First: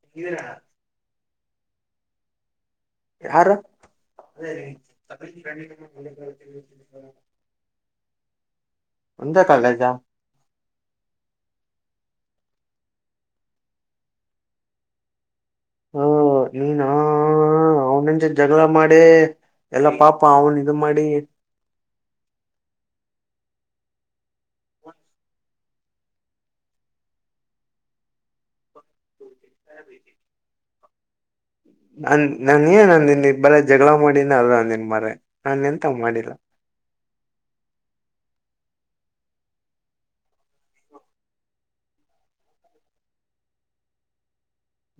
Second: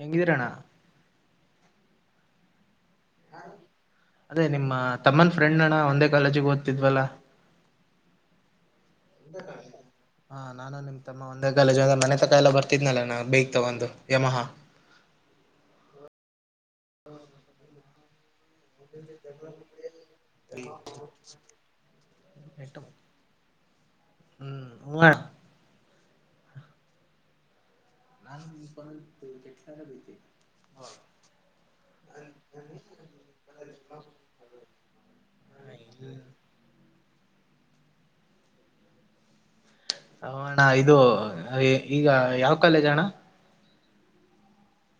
ಹೆಂಗಿದಿರನ್ನ. ಯಾರು. ಅದೇ ನಿಮ್ಮ ತಮ್ಮನ ಫ್ರೆಂಡ್ ಅಣ್ಣ ಒಂದೇ ಕಾಲೇಜಿಗೆ ಓದ್ತಿದ್ವಲ್ಲ. ಒಂದೇ ಕಾಲೇಜಾ ಹಾ ನಾನು ನಿಮ್ ತಮ್ಮ ಒಂದೇ ಕಾಲೇಜಾಗ. ಮನೆ ತಕಾ ಎಲ್ಲ ಬರ್ತಿದ್ನಲ್ಲ ನಾ ಬೇಕ್ ತಗೊಂಡು ಯಮಹಾ. ಹಾ ನೀನ್ ಅವ ಜಗಳ ಮಾಡಿ ಎಲ್ಲ ಪಾಪ ಅವನ್ ಇದು ಮಾಡಿ ಕಟ್ಟು ಹ್ಮ್ ಹ. ನಾನು ಪರ ಕೆಲ ಬೈತೆನೆ ಹ. ನನ್ ನಾನ ಏನ್ ಅಂದಿನೀ ಬರೆ ಜಗಳ ಮಾಡಿನ ಅಂದನ್ ಮರ ನಾನ ಎಂತ ಮಾಡಿಲ್ಲ. ಅಣ್ಣ ಇದು ಈಗ ಯಾವ ಕಾಲೇಜ ಅಣ್ಣ.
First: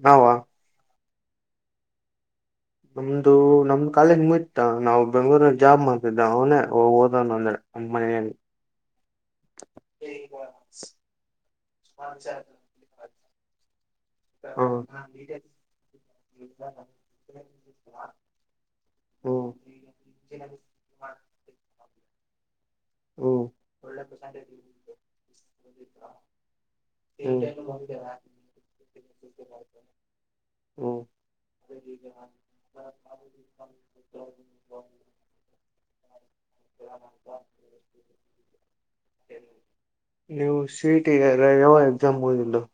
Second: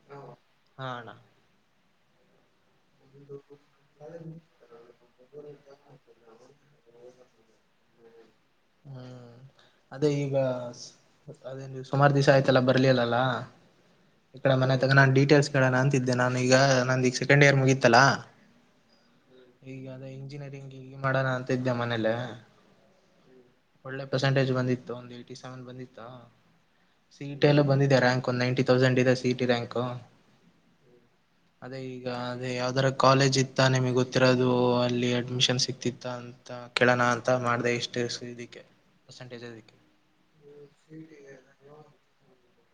ನಾವ ಹಾ ಅಣ್ಣ. ನಮ್ದು ನಮ್ದ ಕಾಲೇಜ್ ಮುಯತ ನಾವು ಬೆಂಗ್ಳೂರ ಜಾಬ್ ಮಾಡ್ತಿದ್ದ ಅವನೇ ಓದನ್ ಅಂದ್ರೆ. [inaudible] ಹ್ಮ್ ಅದೇ ಈಗ ಅದೇ ನೀವು ಸುಮಾರು ದಿವಸ ಆಯ್ತಲ್ಲ ಬರ್ಲಿಲ್ಲಲ್ಲಾ. ಈ ಕಡ ಮನೆ ಹ್ಮ್ ತಗ ನಾನ್ ಡೀಟೇಲ್ಸ್ ಕೆಳನ ಅಂತಿದ್ದೆ ನಾನ ಈಗ ನಂದ ಈಗ ಸೆಕೆಂಡ್ ಇಯರ್ ಮುಗೀತ್ತಲ್ಲಾ. ಹ್ಮ್ ಈಗ ಅದೇ ಇಂಜಿನಿಯರಿಂಗ್ ಈ ಮಾಡೋಣ ಅಂತ ಇದೆ ಮನೇಲ್ಲ [inaudible] ಒಳ್ಳೆ ಪರ್ಸೆಂಟೇಜ್ ಬಂದಿತ್ತು ಒಂದು ಏಟಿ ಸೆವೆನ್ ಬಂದಿತ್ತಾ ಹ್ಮ್ ಸೀಟ್ ಎಲ್ಲ ಬಂದಿದೆ ರಂಕ್ ಒಂದು ನೈಂಟಿ ೌಸ್ ಇದೆ ಸಿಟಿ ರಂ ಅದೇ ಈಗ [unintelligible] ಯಾವ್ದರ ಕಾಲೇಜ್ ಇತ್ತ ನಿಮಗೆ ಗೊತ್ತಿರೋದು ಅಲ್ಲಿ ಅಡ್ಮಿಷನ್ ಸಿಕ್ತಿತ್ತ ಅಂತ ಕೇಳೋಣ ಅಂತ ಮಾಡ ಇಷ್ಟ ಇದಕ್ಕೆ ಪರ್ಸೆಂಟೇಜ್ ಇದಕ್ಕೆ [unintelligible] ನೀವು ಸಿಟಿ ಯಾವ ಎಕ್ಸಾಮ್ ಹೋದಿಲ್ಲ [unintelligible]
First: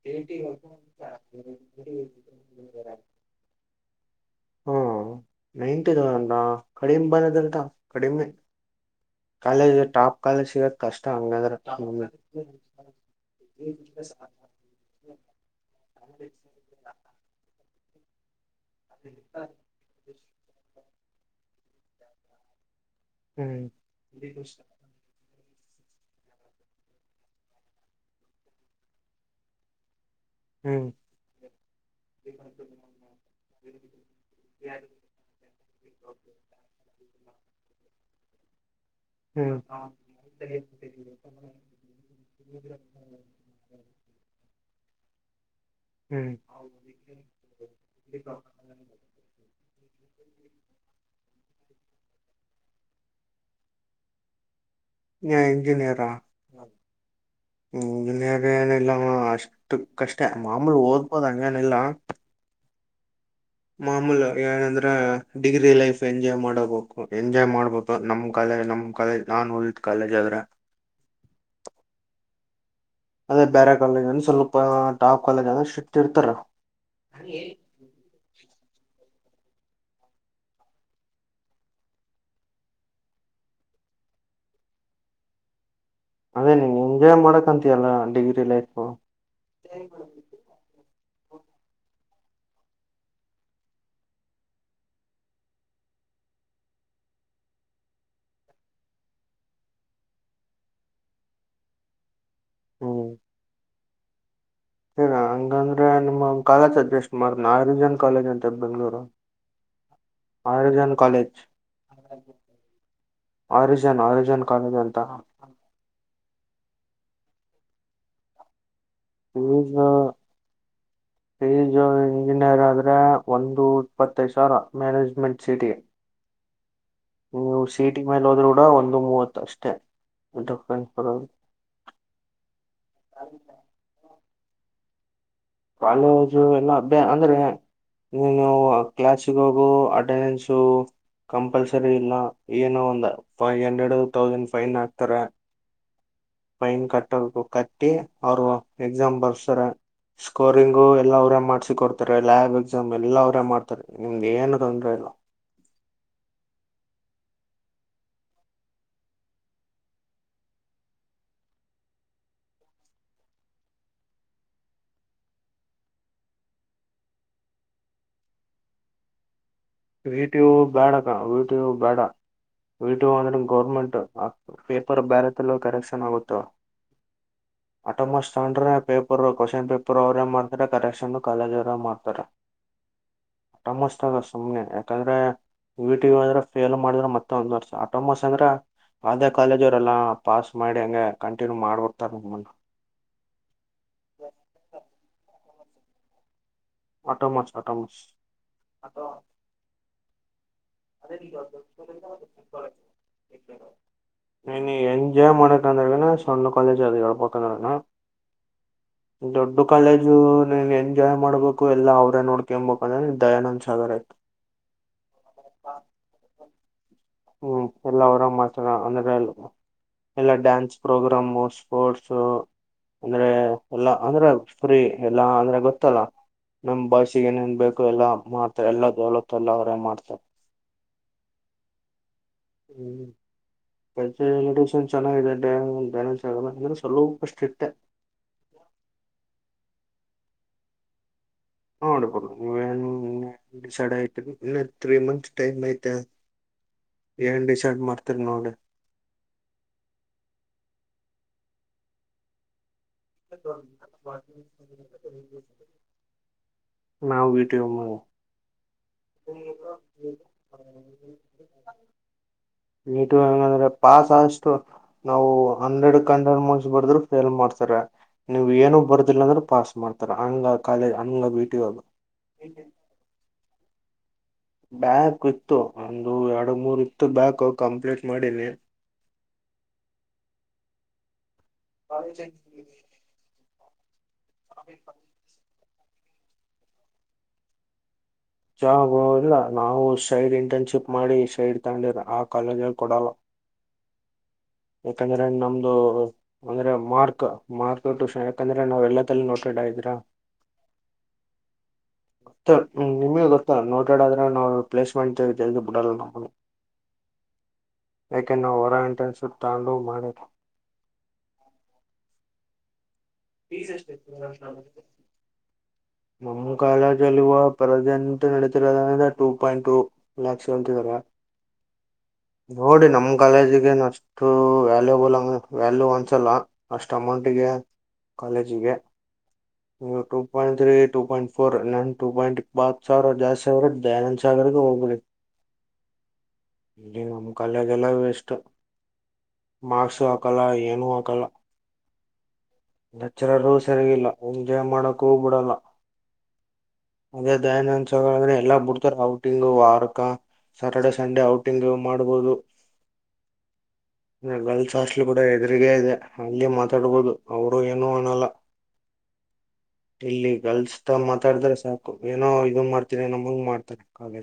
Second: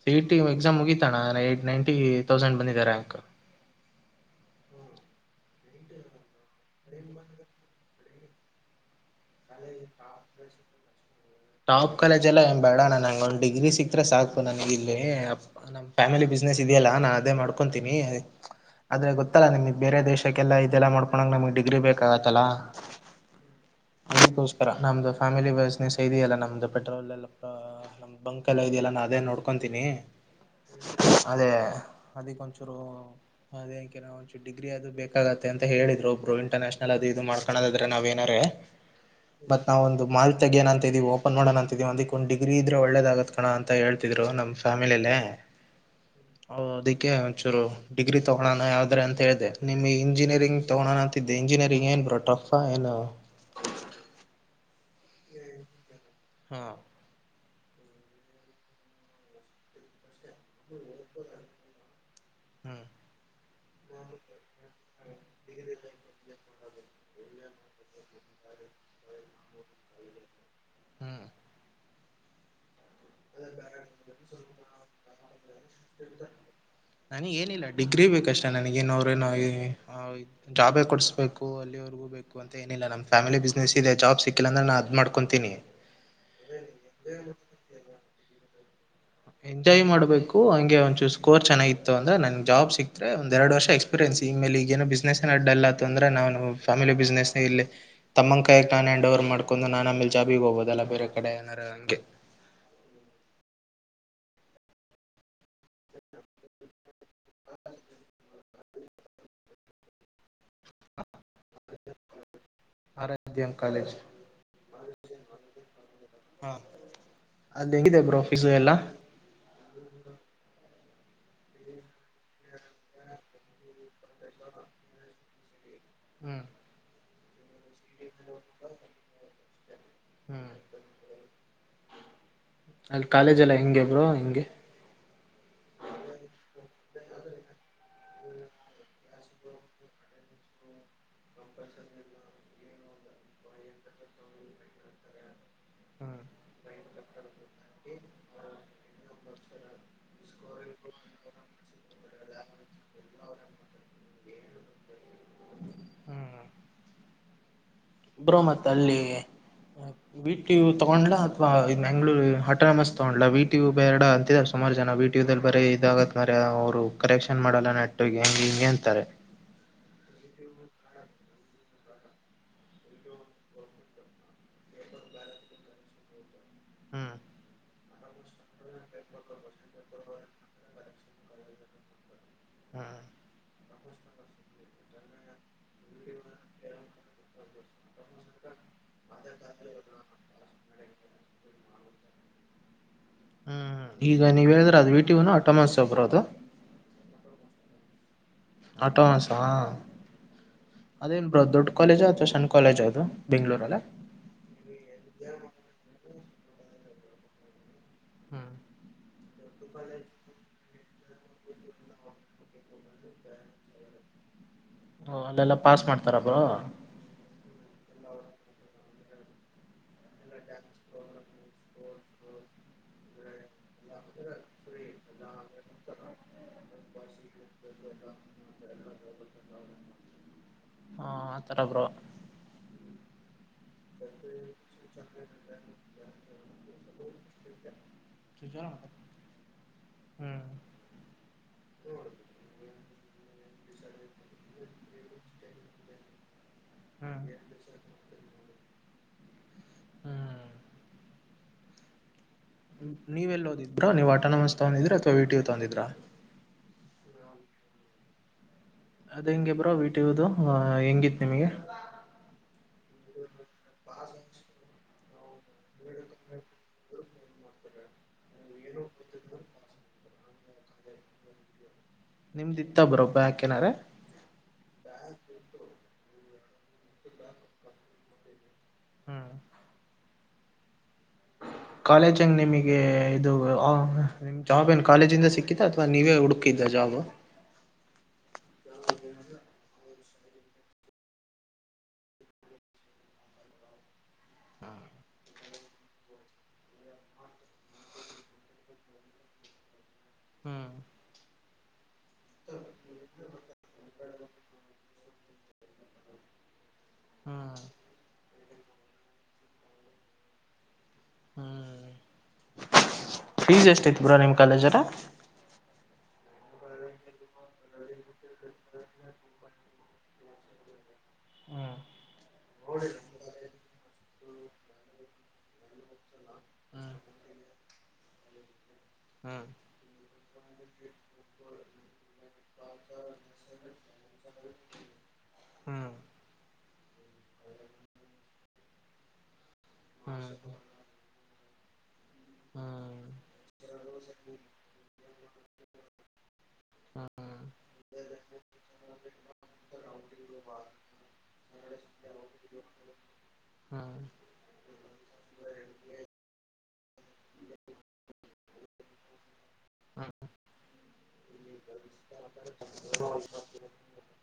ಸಿಟಿ ಎಕ್ಸಾಮ್ ಮುಗೀಿತಣ ನೈಂಟಿ ತೌಸಂಡ್ ಬಂದಿದೆ ರಂಕ್ ಹಾ ನೈಂಟಿ ತೌಸಂಡಾ [unintelligible] ಕಡಿಮೆ ಬಂದದಟಾ ಕಡಿಮೆ ಕಾಲೇಜ್ ಟಾಪ್ ಕಾಲೇಜ್ ಸಿಗದ ಕಷ್ಟ ಹಂಗಾದ್ರ ಟಾಪ್ ಕಾಲೇಜ್ ಎಲ್ಲ ಏನ್ ಬೇಡಣ ನಂಗ ಒಂದ ಡಿಗ್ರಿ ಹ್ಮ್ ಸಿಕ್ತ ಸಾ [inaudible] ನನ ಇಲ್ಲಿ ಫ್ಯಾಮಿಲಿ ಬಿಸ್ನೆಸ್ ಇದೆಯಲ್ಲ ನಾ ಅದೇ ಮಾಡ್ ಮಾಡ್ಕೊಂತೀನಿ ಆದ್ರೆ ಗೊತ್ತಲ್ಲ ನಿಮಗ್ ಬೇರೆ ದೇಶಕ್ಕೆಲ್ಲ ಇದೆಲ್ಲ ಮಾಡ್ ಕೊನಂಗೆ ನಮಗೆ ಡಿಗ್ರಿ ಬೇಕಾಗತ್ತಲ್ಲ ಹ್ಮ್ ಅದಕ್ಕೋಸ್ಕರ ನಮ್ದು ಫ್ಯಾಮಿಲಿ ಫ್ಯಾಮಿಲಿ ಬಿಸಿನೆಸ್ ಇದೆಯಲ್ಲ ನಮ್ದು ಪೆಟ್ರೋಲ್ ಎಲ್ಲ ನಮ್ ಬಂಕ್ ಎಲ್ಲ ಇದೆಯಲ್ಲ ನಾ ಅದೇ ನೋಡ್ಕೊಂತೀನಿ ಹ್ಮ್ ಅದೇ ಅದಕ್ಕ ಒಂಚೂರು ಅದೇ ಕೆ ಒಂ ಡಿಗ್ರಿ ಅದು ಬೇಕಾಗತ್ತೆ ಅಂತ ಹೇಳಿದ ಒಬ್ರು ಇಂಟರ್ನ್ಯಾಷನಲ್ ಅದು ಇದು ಮಾಡ್ಕೋದ್ರೆ ನಾವ ಏನಾರೆ ಹ್ಮ್ ಮತ್ ನಾವ್ ಒಂದು ಮಾಲ್ ತಗಿಯಣ ಅಂತಿದೀವಿ ಓಪನ್ ಮಾಡೋಣ ಅಂತಿದೀ ಅಂದಿಕ್ ಒಂದು ಡಿಗ್ರಿ ಇದ್ರೆ ಒಳ್ಳದಾಗ ಕಣ ಅಂತ ಹೇಳ್ತವಿ ಹೇಳ್ತಿದ್ರು ನಮ್ ಫ್ಯಾಮಿಲಿಯಲ್ಲಿ. ಹ್ಮ್ ಓ ಅದಿಕ್ಕೆ ಒಂಚೂರು ಡಿಗ್ರಿ ತಗೋಣ ಯಾವ್ದ್ರ ಅಂತ ಹೇಳಿದೆೆ ನಿಮಗೆ ಇಂಜಿನಿಯರಿಂಗ್ ತಗೋಣ ಅಂತ ಇಂಜಿನಿಯರಿಂಗ್ ಏನ್ ಬ ಟಫ ಏನು ಏನ್ ಇಂಜಿನಿಯರಿಂಗ ಹಾ ಹ ಇನ್ಯಾಗ ಏನಿಲ್ಲ ಅಷ್ಟು ಕಷ್ಟ ಮಾಮೂಲಿ ಓದುವುದು ಹಂಗೇನಿಲ್ಲ ಹ್ಮ್ ಮಾಮೂಲ ಏನಂದ್ರ ಡಿಗ್ರಿ ಲೈಫ್ ಎಂಜಾಯ್ ಮಾಡಬೇಕು ಎಂಜಾಯ್ ಮಾಡ ನಮ್ ಕಾಲೇ ನಮ್ ಕಾಲೇಜ್ ನಾನ್ ಹೋಿದ್ ಕಾಲೇಜ್ ಆದ್ರೆ ಹ್ಮ್ ಅದೇ ಬೇರೆ ಕಾಲೇಜ್ ಅಂದ ಸ್ವಲ್ಪ ಟಾಪ್ ಕಾಲೇಜ್ ಅಂದ್ರ ಸ್ಕ್ರಿಪ್ಟ್ ಇರ್ತಾರ ನನಗೇನಿಲ್ಲ ಡಿಗ್ರಿ ಬೇಕಷ್ಟ ನನಗೇನ ಅವ್ರೇನ ಜಾಬೇ ಕೊಡ್ಸ್ಬೇಕು ಅಲ್ಲಿವರ್ಗೂ ಬು ಅಂತ ಏನಿಲ್ಲ ನಮ್ಮ್ ಫ್ಯಾಮಿಲಿ ಬಿಸ್ನೆಸ್ ಇದೆ ಜಾಬ್ ಸಿಕ್ಕಿಲ್ಲ ಅಂದ್ರೆ ನಾದ್ಮ ಮಾಡ್ಕೊತೀನಿ ಅದೇ ನೀನ್ ಎಂಜಾಯ್ ಮಾಡಕ್ಂತಯಲ್ಲ ಡಿಗ್ರಿ ಲೈಫು ಎಂಜಾಯ್ ಮಾಡ್ಬೇಕು ಹಂಗೆ ಒಂದಚೂಸ್ ಕೋರ್ ಚೆನ್ನಾಗಿತ್ತು ಅಂದ್ರೆ ನನ್ ಜಾಬ್ ಸಿಕ್ತೆ ಒಂದ ಎರ ವರ್ಷ ಎಕ್ಸ್ಪೀರಿಯನ್ಸ್ ಈ ಮೇಲೆ ಈ ಏನು ಬಿಸ್ನೆಸ್ ಅಡ್ಡಲ್ಲ ಅ್ರೆ ಫ್ಯಾಮಿಲಿ ಬಿಸ್ೆಸ್ ಇ ತಮ್ಮನ ಕಾಯಕ್ ನಾನ್ ಹ್ಯಾಂಡ್ಓವರ್ ಮಾಡ್ಕೊಂಡ ನಾನು ಆಮೇ ಜಾಬಿಗೆ ಹೋಗೋದಲ್ಲ ಬೇರೆ ಕಡೆ ಅಡನರಗೆ ಹ ರಂಗ ಂದ್ರೆ [unintelligible] ನಮ್ಮ ಕಾಲೇಜ ಅಡ್ಜಸ್ಟ್ ಮಾಡ ನರಿಜನ್ ಕಾಲೇಜ್ ಅಂತ ಬೆಂಗ್ಗಳೂರು ಹ ಜ ಕಾಲಜ [unintelligible] ಆರಾಧ್ಯ [inaudible] ಕಾಲೇಜ್ ಆರಿಜನ್ ಆರಿಜನ್ ಕಾಲೇಜ್ ಅಂತ ಹಾ ಅಲ್ಲಿ ಹೆಂಗಿದೆ ಬ್ರೋ ಫೀಸು ಎಲ್ಲ ಈಜಿನ [unintelligible] ಪೀಸು ಇಂಜಿನಿಯರ್ ಆದ್ರೆ ಒಂದು ಇಪ್ಪತ್ತೈದು ಸಾವಿರ ಮ್ಯಾನೇಜ್ಮೆಂಟ್ ಸೀಟಿ ಹ್ಮ್ ನೀವು ಸೀಟಿ ಮೇಲೆ ಹೋದ್ರೂ ಕೂಡ ಒಂದು ಮೂವತ್ ಅಷ್ಟೇರ ಹ್ಮ್ [unintelligible] ಹೌದು ಅಲ್ಲಿ ಕಾಲೇಜ್ ಎಲ್ಲಾ ಹೆಂಗೆ ಬ್ರೋ ಹೆಂಗೆ ಕಾಲೇಜು ಎಲ್ಲಾ ಅ್ಯ ಅಂದ್ರೆ ನೀನು ಕ್ಲಾಸ್ಗ ಹೋಗು ಅಟೆಂಡೆನ್ಸು ಕಂಪಲ್ಸರಿ ಇಲ್ಲ ಏನು ಒಂದ್ ಫೈವ್ ಹಂಡ್ರೆಡ್ ತೌಸಂಡ್ ಫೈನ್ ಹಾಕ್ತಾರೆ ಹ್ಮ್ ಪೈನ್ ಕಟ್ಟೋ ಕಟ್ಟಿ ಅವರು ಎಕ್ಸಾಂಪಲ್ಸರ ಸ್ಕೋರಿಂಗು ಎಲ್ಲಾ ಅವರ ಮಾಡ್ಸ ಕೊಡ್ತಾರೆ ಲ್ಯಾಬ್ ಎಕ್ಸಾಮ್ ಎಲ್ಲ ಅವರೇ ಮಾಡ್ತಾರೆ ನಿಮ್ದ್ ಏನು ತೊಂದ್ರೆ ಇಲ್ಲ ಹ್ಮ್ ಬ್ರೋ ಮತ್ ಅಲ್ಲಿ ಬಿಟಿ ಯು ತಗ್ಾ ಅಥವಾ ಮಂಗಗಳೂ ಹಟೋನಮಸ್ ತೊಗೊಂಡ್ಾ ಬಿಟಿ ಯು ಬೇರಡ ಅಂತ ಸುಮಾರು ಜನ ಬೀಟ್ಯೂಲ್ಲಿ ಬರೀ ಇದಾಗತ್ ಮರ ಅವ್ರು ಕರೆಕ್ಷನ್ ಮಾಡಲ್ಲ ನೆಟ್ಟು ಹೆಂಗ ಹಿಂಗೆ ಅಂತಾರೆ ವೀಟು ಬೇಡಕ ವೀಟು ಬೇಡ ಇಟ ಅಂದ್ರ ಗೌರ್ಮೆಂಟ್ ಪೇಪರ್ ಬ್ಯಾರತ್ಲ್ಲ ಕರೆಕ್ಷನ್ ಆಗುತ್ತ ಹ್ಮ್ ಆಟೋಮಸ್ ತಾಂಡ್ರ ಪೇಪರ್ ಕ್ವಶನ್ ಪೇಪರ್ ಅವರೇ ಮಾಡ್ತಾರ ಕರೆಕ್ಷನ್ ಕಾಲೇಜ ಅವರೇ ಮಾಡ್ತಾರೆ ಹಾ ಟ ಮಸ್ತ ಅಸ್ ಸುಮ್ಮನೆ ಯಾಕಂದ್ರೆ ಇಟಿ ಅಂದ್ರೆ ಫೇಲ್ ಮಾಡಿದ್ರೆ ಮತ್ತೆ ಒಂದ್ ವರ್ಷ ಆಟೋಮಸ್ ಅಂದ್ರೆ ಅದೇ ಕಾಲೇಜ ಅವರೆಲ್ಲಾ ಪಾಸ್ ಮಾಡಿ ಹಂಗೆ ಕಂಟಿನ್ಯೂ ಮಾಡ್ಬಿಡ್ತಾರ ನಮ್ಮಂಡ ಹ್ಮ್ ಈಗ ನೀವ್ ಹೇಳಿದ್ರೆ ಅದ್ ವಿಟಿನು ಟೊಮಸ್ ಒಬ್ರ ಅದು ಆಟ ಮಾಚ್ ಆಟ ಮಾಚ್ ಆಟೋ ಮಾಸಾ ಅದೇನ್ ಬ್ರ ದೊಡ್ಡ ಕಾಲಜ್ ಅಥವಾ ಶನ್ ಕಾಲೇಜ್ ಅದು ಬೆಂಗ್ಳೂರಲ್ಲ ನೀನ್ಜಾಯ್ ಮ ಮಾಡ ತಂದರಗಣ ಸಣ ಕಾಲೇಜ್ ಅದಕ್ಕೆಡಪಂದಣ ಹ್ಮ ದೊಡ್ಡ ಕಾಲೇಜು ನೀನ್ ಎಂಜಾಯ್ ಮಾಡ್ಬೇಕು ಎಾ ಅವ್ರೇ ನೋಡ್ಕೊಂಬಬೇಕಂದ್ರೆ ದಯಾನಂದ್ ಸಾಗರ್ತೆ ಹ ಅಲ್ಲೆಲ್ಲಾ ಪಾಸ್ ಮಾಡ್ತಾರಬಾ ಹ್ಮ್ ಎಲ್ಲ ಅವರ ಮಾಚ ಅಂದ್ರೆಲ್ಲ ಎಲ್ಲ ಡ್ಯಾನ್ಸ್ ಪ್ರೋಗ್ರಾಮು ಸ್ಪೋರ್ಟ್ಸ ಅಂದ್ರೆ ಎಲ್ಲಾ ಅಂದ್ರೆ ಫ್ರೀ ಎಲ್ಲಾ ಅಂದ್ರೆ ಗೊತ್ತಲ್ಲ ನಮ್ ಭಾಷೆ ಏನೇನ್ ಬೇಕು ಎಲ್ಲಾ ಮಾತ್ರ ಎಲ್ಲಲತ್ತ ಎಲ್ಲ ಅವರೇ ಮಾಡ್ತಾರೆ ಹಾ ಆ ತರ ಬ್ರೋ ಹ್ಮ್ ಪ್ರಜೆನ್ ಚೆನ್ನಾಗಿದೆ ಂದ್ರೆ ಸ್ವಲ್ಪ ಅಷ್ಟ ಇಷ್ಟೆ ಸುಚಾರ ಹ ನೋಡ್ಬ ಡಿಸೈಡ್ ಐರಿ ಇನ್ನ ತ್ರೀ ಮಂತ್ಸ್ ಟೈಮ್ ಐತೆ ವಂಡಿ ಚಾಡ್್ಮರ್ತನೋಡು ಹ್ಮ ನೀವೆ ಎಲ್ಲ ಓದಿದ್ರಾ ನೀವ್ ಆಟೋನೂಮಸ್ ತಗೊಂಡಿದ್ರ ಅಥ್ವಾ ವಿಟಿಯು ತಗಂದಿದ್ರಾ ನಾವು ವಿಟಿಯೋ ಮಾಡ ಅದ್ ಹೆಂಗಗೆ ಬ್ರೋ ವೀಟ ಇರುದು ಹೆಂಗಿತ್ ನಿಮಗೆ ನೀಟ ಹೆಂಗಂದ್ರೆ ಪಾಸ್ ಆದಷ್ಟು ನಾವು ಹಂಡ್ರೆಡ್ ಕಂಡ್ರೆ ಮುಗಸ್ಬಡದ್ರು ಎಲ್ ಮಾಡ್ತಾರ ನೀವು್ ಏನೂ ಬರ್ದಿಲ್ಲ ಅಂದ್ರೆ ಪಾಸ್ ಮಾಡ್ತಾರ ಹಂಗ ಕಾಲೇಜ್ ಅಂಗ್ ಬಿ ಟಿಾಗ ನಿಮ್ದ ಇತ್ತ ಬರೊಬ್ಬ ಯಾಕೇನಾರ ಬ್ಯಾಕ್ ಇತ್ತು ಒಂದು ಎರಡು ಮೂರ್ ಇತ್ತು ಬ್ಯಾಕ್ ಕಂಪ್ಲೀಟ್ ಮಾಡೀನಿ ಹ್ಮ್ ಕಾಲೇಜ್ ಹಂಗ ನಿಮಗೆ ಇದು ನಿಮ್ ಜಾಬ್ ಏನು ಕಾಲೇಜಿಂದ ಸಿಕ್ಕಿದ ಅಥವಾ ನೀವೇ ಹುಡುಕಿದ್ದ ಜಾಬ್ ಚಾಗ ಇಲ್ಲ ನಾವು ಸೈಡ್ ಇಂಟರ್ನ್ಶಿಪ್ ಮಾಡಿ ಸೈಡ್ ತಂಡಿರ ಆ ಕಾಲೇಜಲ್ಲಿ ಕೊಡಲ್ಲ ಯಾಕಂದ್ರೆ ನಮ್ದು ಅಂದ್ರೆ ಮಾರ್ಕ್ ಮಾರ್ಕ್ ಟೂಷನ್ ಯಾಕಂದ್ರೆ ನಾವ್ ಎಲ್ಲಲ್ಲಿ ನೋಡ್ವಿ ಎಲ್ಲ ಇದ್ರಾ ಹ್ಮ ಹ ನಿಮಗೆ ಗೊತ್ತಾ ನೋಡಾಡಾದ್ರೆ ನಾವು ಪ್ಲೇಸ್ಮೆಂಟ್ಳ್ದ ಬಿಡಲ್ಲ ನಮ್ಮನು ಹ್ಮ್ ಕೆನ್ನು ಓವರಲ್ ಇಂಟರ್ನ್ಶಿಪ್ ತಾಂಡು ಮಾಡಣ ಹ್ಮ್ ಫೀಸ್ ಎಷ್ಟ ಇತ್ ಬ್ರೋ ನಿಮ್ ಕಾಲೇಜ್ ಗ ಮಮ ಕಾಲ ಚಲುವ ಪರದಂತ ನಡೆದಿರೋದಂದ ಟೂ ಪಾಯಿಂಟ್ ಟೂ ಲ್ಯಾಕ್ಸ್ ಅಂತ ಹ್ಮ್ ನೋಡಿ ನಮ ಕಾಲೇಜಗೇನು ಅಷ್ಟ ಅು ವ್ಯಾಲ್ಯೂಬಲ್ ಅಂಗ ವ್ಯಾಲ್ಯೂ ಒಂದ್ಸಲ್ಲ ಅಷ್ಟು ಅಮೌಂಟಿಗೆ ಕಾಲೇಜಿಗೆ ಹ್ಮ two point three two point four ನನ್ ಟು ಪಾಯಿಂಟ್ ಪ ಸಾವಿರ ಜಾಸ್ತಿ ಸಾವರ ದನಂದ್ ಸಾಗರ್ ಹೋಗಬ್ರಿ ಹ್ಮ್ ಇಲ್ಲಿ ನಮ್ ಕಾಲಯದೆಲ್ಲ ವೇಸ್ಟ್ ಮಾರ್ಕ್ಸು ಹ್ಮ್ ಹ್ಮ್ ಹಾಕಲ್ಲ ಏನೂ ಹಾಕಲ್ಲ ಹ್ಮ್ ಲೆಕ್ಚರರ್ ಸರಿಗಿಲ್ಲ ಎಂಜಾಯ್ ಮಾಡಕ್ಕೂ ಬಿಡಲ್ಲ ಅದೇ ದಯಾನಂದ್ ಸ ಅಂದ್ರೆ ಎಲ್ಲ ಬಿಡ್ತಾರೆ ಔಟಿಂಗ್ ವಾರಕ ಸ್ಯಾಟರ್ಡೆ ಸಂಡೇ ಔಟಿಂಗ್ ಮಾಡಬಹುದು ಗರ್ಲ್ಸ್ ಹಾಸ್ಟ್ಲ್ ಕೂಡ ಎದುರಿಗ ಇದೆ ಅಲ್ಲಿ ಮ ಮಾತಾಡ್ಬೋದು ಅವರು ಏನು ಅನಲ್ಲ ಹ್ಮ್ ಇಲ್ಲಿ ಗರ್ಲ್ಸ್ ತ ಮಾತಾಡಿದ್ರ ಏನೋ ಇದ ಮಾಡ್ತೀರ ನಮಂಗ ಹ್ಮ್ ಮಾಡ್ತಾರೆ ಕಾಗ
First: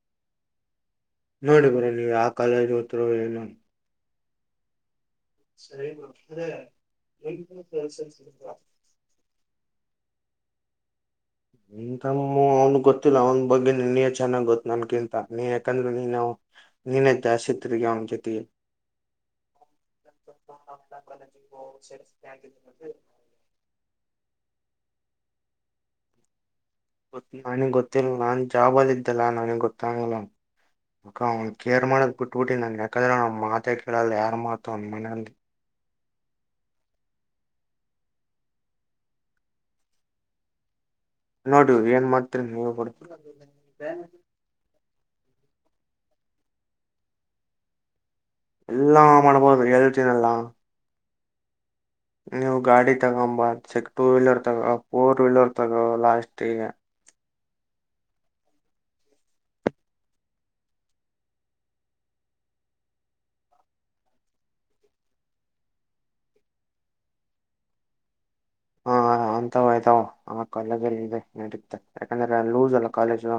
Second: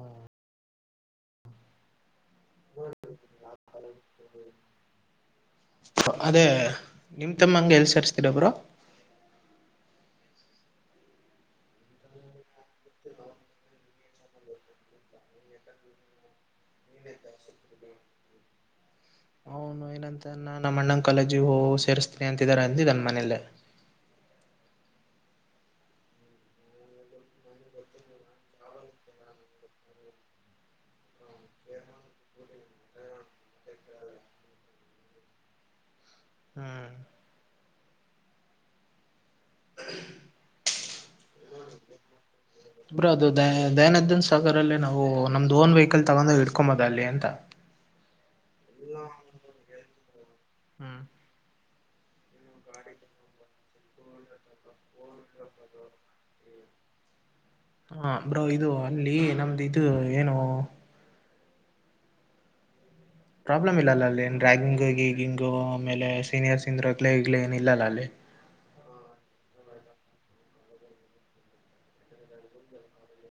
ಹ್ಮ್ ನೋಡಿ ಬರ ನೀವ್ ಯಾವ ಕಾಲೇಜ್ ಹೋತ್ರರು ಏನ ಹ್ಮ ಅದೇ ನಿಮ ತಮ್ಮಂಗಗೆ ಎಲ್ ಸರ್ಸ್ತಿರ ಬ್ರೋ ಆ ಎಂತಮ್ಮ ಅವ್ನ್ ಗೊತ್ತಿಲ್ಲ ಅವನ ಬಗ್ಗೆ ನಿ ನೀ ಚೆನ್ನಾಗ್ ಗೊತ್ತ ನನ್ಕಿಂತ ನೀ ಯಾಕಂದ್ರೆ ನೀ ನವು ನಿನೇ ಜಾಸ್ತಿ ತಿರಾಗಿ ಅವ್ನ ಜೊತೆಗೆ ಅವ್ನು ಏನಂತ ಅ ನ ನಮ್ಮ ಅಣ್ಣಂಗ್ ಕಾಲೇಜಿಗೆ ಹ ಸೇರ್ಸ್ತೀನಿ ಅಂತಿದ ಅಂದ ನನ್ನ ಮನೇಲ್ಲ [inaudible] ನಾನಗೆ ಗೊತ್ತಿಲ್ಲ ನಾನ್ ಜಾಬಲ್ಲಿ ಇದ್ದಲ್ಲ ನನಗೆ ಗೊತ್ತಂಗಲ್ ಅಕ್ಕ ಅವ್ನು ಕೇರ್ ಮಾಡೋದಕ್ ಬಿಟ್ಟುಬಿಟ್ಟು ನಾನಗೆ ಕದ್ರ ನ ಮಾತ ಕೇಳಲ್ಲ ಯಾರು ಮಾತು ಅ ಮನೆ ಹ್ಮ್ ಮ್ಮ್ ನೋಡು ಏನ್ ಮತ್ ಬ್ರ ಅದು ದ ದಯಾನಂದನ್ ಸಾಗರ್ ಅಲ್ಲೇ ನಾ ಓ ನಮ್ದು ಓನ್ ವೆಹಿಕಲ್ ತಗೊಂಡ ಇಡ್ಕೊಂಬದ ಅಲ್ಲಿ ಎಂತ ಎಲ್ಲಾ ಮಾಡ್ಬಹುದು ಏನು ತಿನಲ್ಲ ಹ್ಮ್ ನೀವು ಗಾಡಿ ತಗೊಂಬ ಸಿಕ್ ಟೂ ವೀಲರ್ ತಗೋ ಫೋರ್ ವೀಲರ್ ತಗೋ ಲಾಸ್ಟ್ಗ ಹಾ ಬ್ರೋ ಇದು ಅಲ್ಲಿ ನಮ್ದು ಇದು ಏನು ಪ್ರಾಬ್ಲಮ್ ಇಲ್ಲಲ್ಲ ಅಲ್ಲಿ ರ್ಯಾಗಿಂಗ್ ಗಿಗಿಂಗ್ ಆಮೇಲೆ ಸೀನಿಯರ್ಸ್ ಇಂದ್ ರಗಳೆ ಗಿಗ್ಲೆ ಏನು ಇಲ್ಲಲ್ಲ ಅಲ್ಲಿ. ಹ ಹ ನಾಂತಯ್ತಾವ ಆ ಕಾಲೇಜಲ್ಲಿ ಇದೆ ನಟತ ಯಾಕಂದ್ರೆ ಲೂಸ್ ಅಲ್ಲ ಕಾಲೇಜು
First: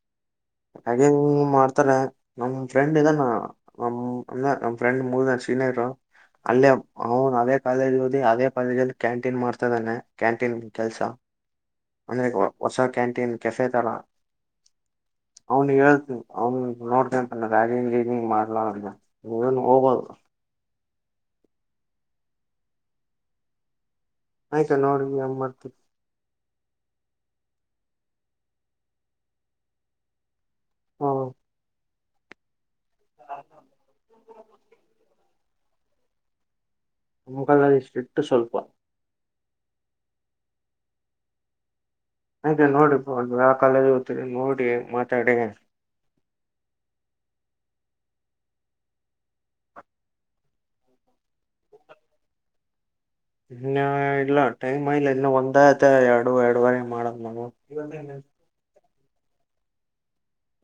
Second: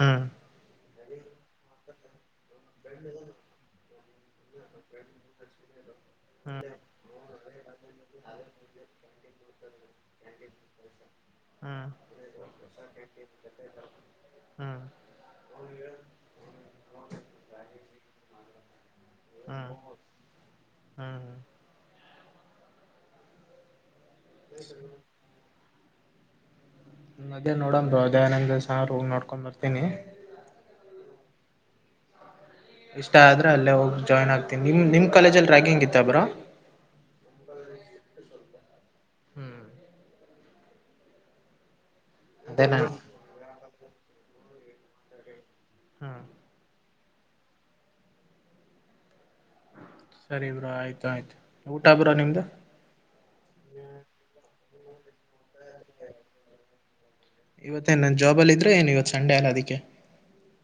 ಹ್ಮ್ ಹಂಗ ಮಾಡ್ತಾರೆ ನಮ ಫ್ರೆಂಡ್ ಇದಾನ ನ ನ ನಮ್ ಫ್ರೆಂಡ್ ಮೂರ್ ಜನ ಸೀನಿಯರ್ ಹ್ಮ್ ಅಲ್ಲೇ ಅವ್ನು ಅವದೇ ಕಾಲೇಜ್ ಓದಿ ಅದೇ ಕಾಲೇಜಲ್ಲಿ ಕ್ಯಾಂ ಕ್ಯಾಂಟೀನ್ ಮಾಡ್ತದಾನೆ ಕ್ಯಾಂಟೀನ್ ಕೆಲ್ಸ ಹ್ಮ್ ಅಂದ್ರೆ ಹೊಸ ಕ್ಯಾಂಟೀನ್ ಕೆಫೆ ತರ ಹ್ಮ್ ಅವ್ನು ಹೇಳ್ತು ಅವ್ನು ನೋಡ್ತಂತಾನ ರ್ಯಂಗ್ಂಗ್ ಮಾಡ್ಲ ಅ ಏನು ಹೋಗದು ಹಾ ಆಯ್ತಾ ನೋಡಿ [unintelligible] ಅದೇ ನೋಡ ದಯಾನಂದ ಸರು ಹೋಗ ನೋಡ್ಕೊಂಡ್ ಬರ್ತೀನಿ. ಹ ಇಷ್ಟ ಆದ್ರೆ ಅಲ್ಲೇ ಹೋಗಿ ಜಾಯ್ನ್ ಆಗ್ತೀನಿ ನಿಮ ನಿಮ್ ಕಾಲೇಜಲ್ಲಿ ರ್ಯಗಿಂಗ್ ಇತ್ತ ಬ್ರೋ. [unintelligible] ಸ್ವಲ್ಪ ಹ್ಮ್ ಅದೇ [unintelligible] ನಾನು ನೋಡಿಪ ಯಾ ಕಾಲೇಜ ಓತರಿ ನೋಡಿ ಮಾತಾಡಿ. ಹ್ಮ್ ಸರಿ ಬ್ರೋ ಆಯ್ತ ಆಯ್ತು ಊಟ ಬ್ರೋ ನಿಮ್ದ. ಇನ್ನ ಇಲ್ಲ ಟೈಮ ಇಲ್ಲ ಇನ್ನ ಒ ಆಯತ ಎರಡು ಎರಡುವರೆ ಮಾಡದ್ ನವು ಸಂಡೆಯಲ್ಲ ಅದಿಕೆ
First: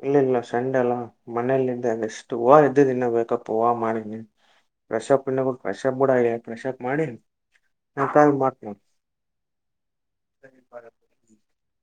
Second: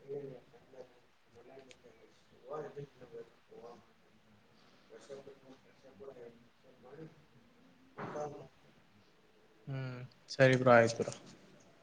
ಇಲ್ಲ ಇಲ್ಲ ಸಂಡೆ ಅಲ್ಲ ಮನೇೆಯಲಿದ್ದೆ ರೆಷ್ಟು ಹೂ ಇದ್ದ ಇನ್ನ ವೇಕಪ್ ಮಾಡಿ ಪ್ರಷಾಬ್ ಇ ಪ್ರಷಾಬ್ [unintelligible] ಪ್ರಶಾಪ್ ಮಾಡಿ ಹ್ಮ್ ಸರಿ ಬ್ರೋ ಆಯ್ತು ಬ್ರೋ [unintelligible]